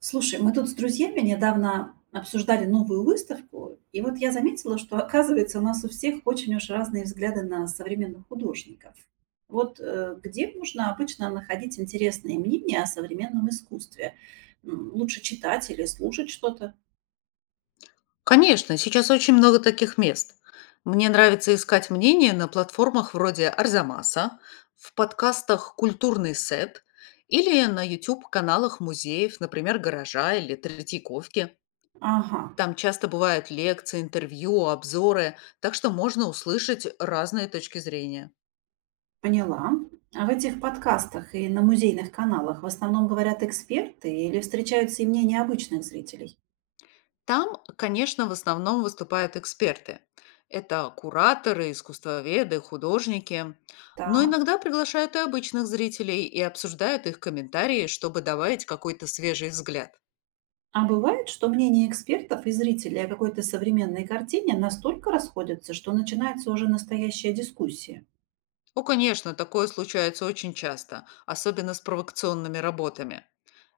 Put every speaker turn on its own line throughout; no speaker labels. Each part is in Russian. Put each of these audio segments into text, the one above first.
Слушай, мы тут с друзьями недавно обсуждали новую выставку, и вот я заметила, что, оказывается, у нас у всех очень уж разные взгляды на современных художников. Вот где можно обычно находить интересные мнения о современном искусстве? Лучше читать или слушать что-то?
Конечно, сейчас очень много таких мест. Мне нравится искать мнения на платформах вроде Арзамаса, в подкастах «Культурный сет» или на YouTube-каналах музеев, например, «Гаража» или «Третьяковки».
Ага,
Там часто бывают лекции, интервью, обзоры, так что можно услышать разные точки зрения.
поняла. А в этих подкастах и на музейных каналах в основном говорят эксперты или встречаются и мнения обычных зрителей?
Там, конечно, в основном выступают эксперты. Это кураторы, искусствоведы, художники. Но
Так.
иногда приглашают и обычных зрителей и обсуждают их комментарии, чтобы добавить какой-то свежий взгляд.
А бывает, что мнения экспертов и зрителей о какой-то современной картине настолько расходятся, что начинается уже настоящая дискуссия.
О, конечно, такое случается очень часто, особенно с провокационными работами.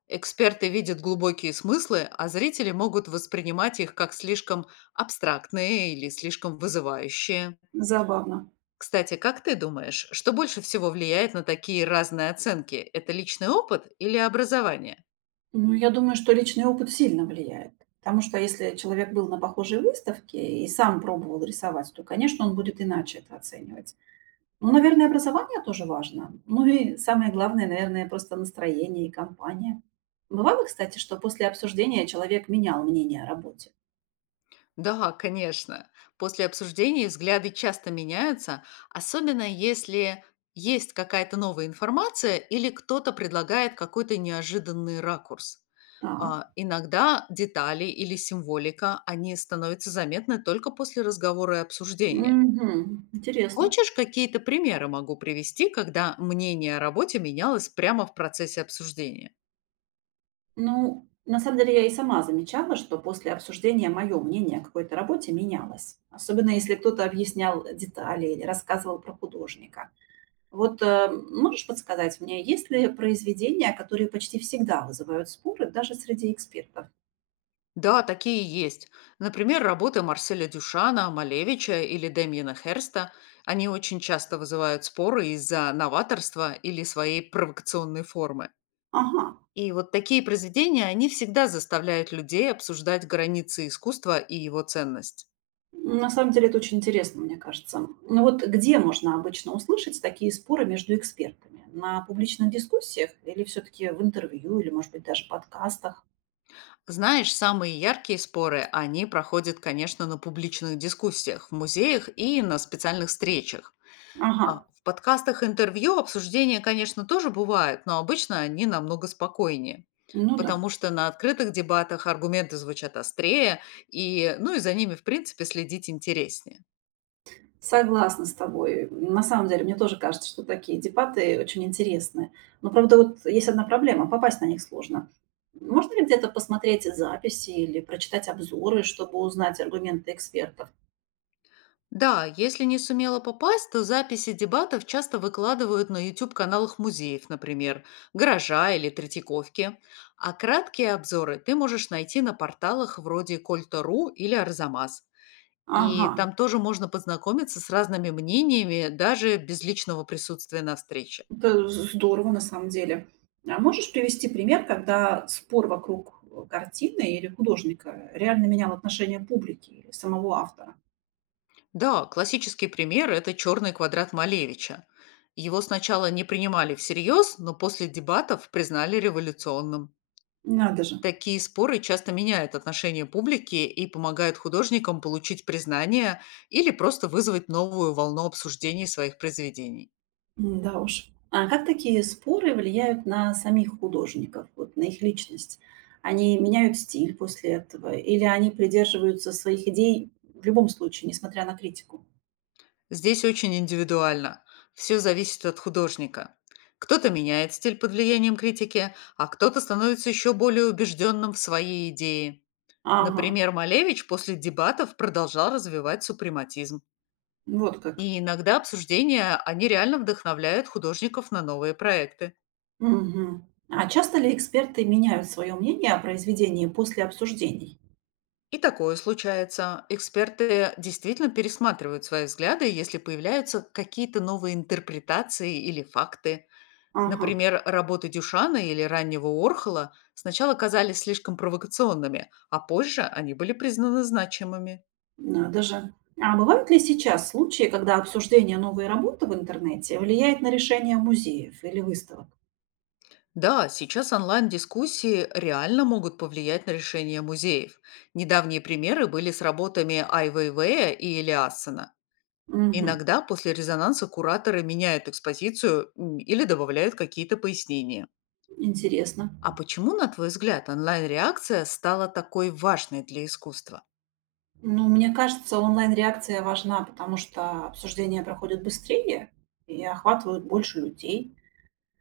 Эксперты видят глубокие смыслы, а зрители могут воспринимать их как слишком абстрактные или слишком вызывающие.
Забавно.
Кстати, как ты думаешь, что больше всего влияет на такие разные оценки? Это личный опыт или образование?
Ну, я думаю, что личный опыт сильно влияет. Потому что если человек был на похожей выставке и сам пробовал рисовать, то, конечно, он будет иначе это оценивать. Ну, наверное, образование тоже важно. Ну и самое главное, наверное, просто настроение и компания. Бывало, кстати, что после обсуждения человек менял мнение о работе.
Да, конечно. После обсуждений взгляды часто меняются, особенно если есть какая-то новая информация или кто-то предлагает какой-то неожиданный ракурс.
Так.
Иногда детали или символика, они становятся заметны только после разговора и обсуждения.
Угу. Интересно.
Хочешь, какие-то примеры могу привести, когда мнение о работе менялось прямо в процессе обсуждения?
Ну, на самом деле я и сама замечала, что после обсуждения мое мнение о какой-то работе менялось, особенно если кто-то объяснял детали или рассказывал про художника. Вот можешь подсказать мне, есть ли произведения, которые почти всегда вызывают споры даже среди экспертов?
Да, такие есть. Например, работы Марселя Дюшана, Малевича или Демьена Херста. Они очень часто вызывают споры из-за новаторства или своей провокационной формы.
Ага,
И вот такие произведения, они всегда заставляют людей обсуждать границы искусства и его ценность.
на самом деле это очень интересно, мне кажется. Ну вот где можно обычно услышать такие споры между экспертами? На публичных дискуссиях или все-таки в интервью или, может быть, даже подкастах?
Знаешь, самые яркие споры, они проходят, конечно, на публичных дискуссиях, в музеях и на специальных встречах.
Ага,
А в подкастах интервью обсуждения, конечно, тоже бывают, но обычно они намного спокойнее.
ну да.
Потому что на открытых дебатах аргументы звучат острее, и, ну и за ними, в принципе, следить интереснее.
Согласна с тобой. На самом деле, мне тоже кажется, что такие дебаты очень интересны. Но, правда, вот есть одна проблема – попасть на них сложно. Можно ли где-то посмотреть записи или прочитать обзоры, чтобы узнать аргументы экспертов?
Да, если не сумела попасть, то записи дебатов часто выкладывают на YouTube-каналах музеев, например, «Гаража» или «Третьяковки». А краткие обзоры ты можешь найти на порталах вроде Кольта.ру или Арзамас. И
Ага,
там тоже можно познакомиться с разными мнениями, даже без личного присутствия на встрече.
это здорово на самом деле. А можешь привести пример, когда спор вокруг картины или художника реально менял отношение публики или самого автора?
Да, классический пример — это «Черный квадрат Малевича». Его сначала не принимали всерьез, но после дебатов признали революционным.
Надо же.
Такие споры часто меняют отношение публики и помогают художникам получить признание или просто вызвать новую волну обсуждений своих произведений.
Да уж. А как такие споры влияют на самих художников, вот на их личность? Они меняют стиль после этого или они придерживаются своих идей в любом случае, несмотря на критику?
Здесь очень индивидуально. Все зависит от художника. Кто-то меняет стиль под влиянием критики, а кто-то становится еще более убежденным в своей идее.
Ага,
Например, Малевич после дебатов продолжал развивать супрематизм.
вот как.
И иногда обсуждения, они реально вдохновляют художников на новые проекты.
Мгм. А часто ли эксперты меняют свое мнение о произведении после обсуждений?
И такое случается. Эксперты действительно пересматривают свои взгляды, если появляются какие-то новые интерпретации или факты.
Ага,
Например, работы Дюшана или раннего Орхола сначала казались слишком провокационными, а позже они были признаны значимыми.
надо же. А бывают ли сейчас случаи, когда обсуждение новой работы в интернете влияет на решение музеев или выставок?
Да, сейчас онлайн-дискуссии реально могут повлиять на решение музеев. Недавние примеры были с работами Айвейвея и Элиассена.
Угу,
Иногда после резонанса кураторы меняют экспозицию, или добавляют какие-то пояснения.
интересно.
А почему, на твой взгляд, онлайн-реакция стала такой важной для искусства?
Ну, мне кажется, онлайн-реакция важна, потому что обсуждения проходят быстрее и охватывают больше людей.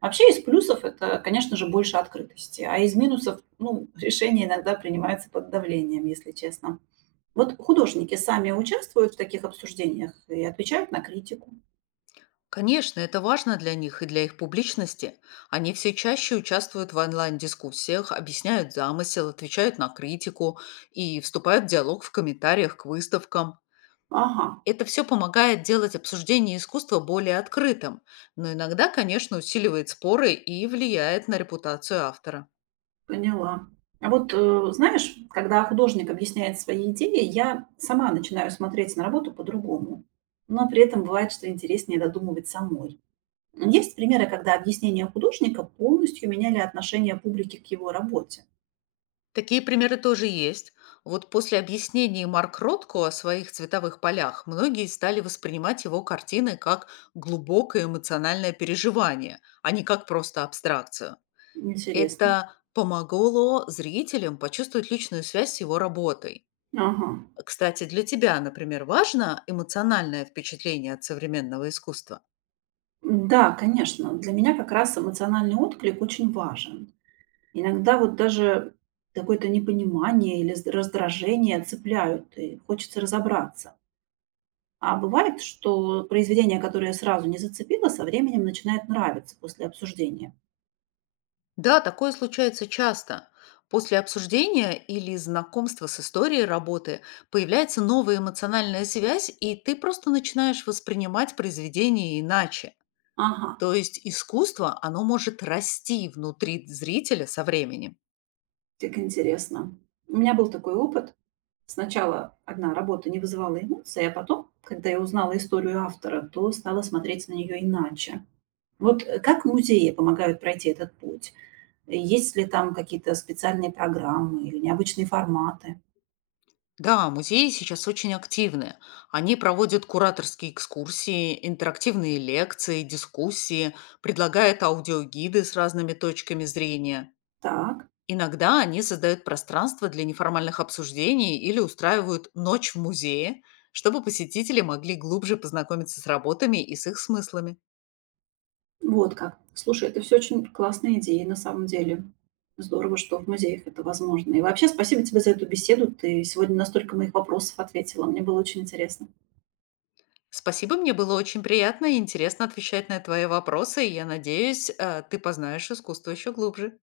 Вообще из плюсов это, конечно же, больше открытости, а из минусов, ну, решения иногда принимаются под давлением, если честно. Вот художники сами участвуют в таких обсуждениях и отвечают на критику.
Конечно, это важно для них и для их публичности. Они все чаще участвуют в онлайн-дискуссиях, объясняют замысел, отвечают на критику и вступают в диалог в комментариях к выставкам.
Ага,
Это все помогает делать обсуждение искусства более открытым, но иногда, конечно, усиливает споры и влияет на репутацию автора.
поняла. А вот знаешь, когда художник объясняет свои идеи, я сама начинаю смотреть на работу по-другому. Но при этом бывает, что интереснее додумывать самой. Ну, есть примеры, когда объяснения художника полностью меняли отношение публики к его работе.
Такие примеры тоже есть. Вот после объяснений Марк Ротко о своих цветовых полях многие стали воспринимать его картины как глубокое эмоциональное переживание, а не как просто абстракцию.
Интересно.
Это помогло зрителям почувствовать личную связь с его работой.
Ага.
Кстати, для тебя, например, важно эмоциональное впечатление от современного искусства?
Да, конечно. Для меня как раз эмоциональный отклик очень важен. Иногда вот даже какое-то непонимание или раздражение цепляют, и хочется разобраться. А бывает, что произведение, которое сразу не зацепило, со временем начинает нравиться после обсуждения.
Да, такое случается часто. После обсуждения или знакомства с историей работы появляется новая эмоциональная связь, и ты просто начинаешь воспринимать произведение иначе.
Ага,
То есть искусство, оно может расти внутри зрителя со временем.
как интересно. У меня был такой опыт. Сначала одна работа не вызывала эмоций, а потом, когда я узнала историю автора, то стала смотреть на нее иначе. Вот как музеи помогают пройти этот путь? Есть ли там какие-то специальные программы или необычные форматы?
Да, музеи сейчас очень активны. Они проводят кураторские экскурсии, интерактивные лекции, дискуссии, предлагают аудиогиды с разными точками зрения.
Так,
Иногда они создают пространство для неформальных обсуждений или устраивают ночь в музее, чтобы посетители могли глубже познакомиться с работами и с их смыслами.
вот как. Слушай, это все очень классные идеи на самом деле. Здорово, что в музеях это возможно. И вообще спасибо тебе за эту беседу. Ты сегодня на столько моих вопросов ответила. Мне было очень интересно.
Спасибо, мне было очень приятно и интересно отвечать на твои вопросы, и я надеюсь, ты познаешь искусство еще глубже.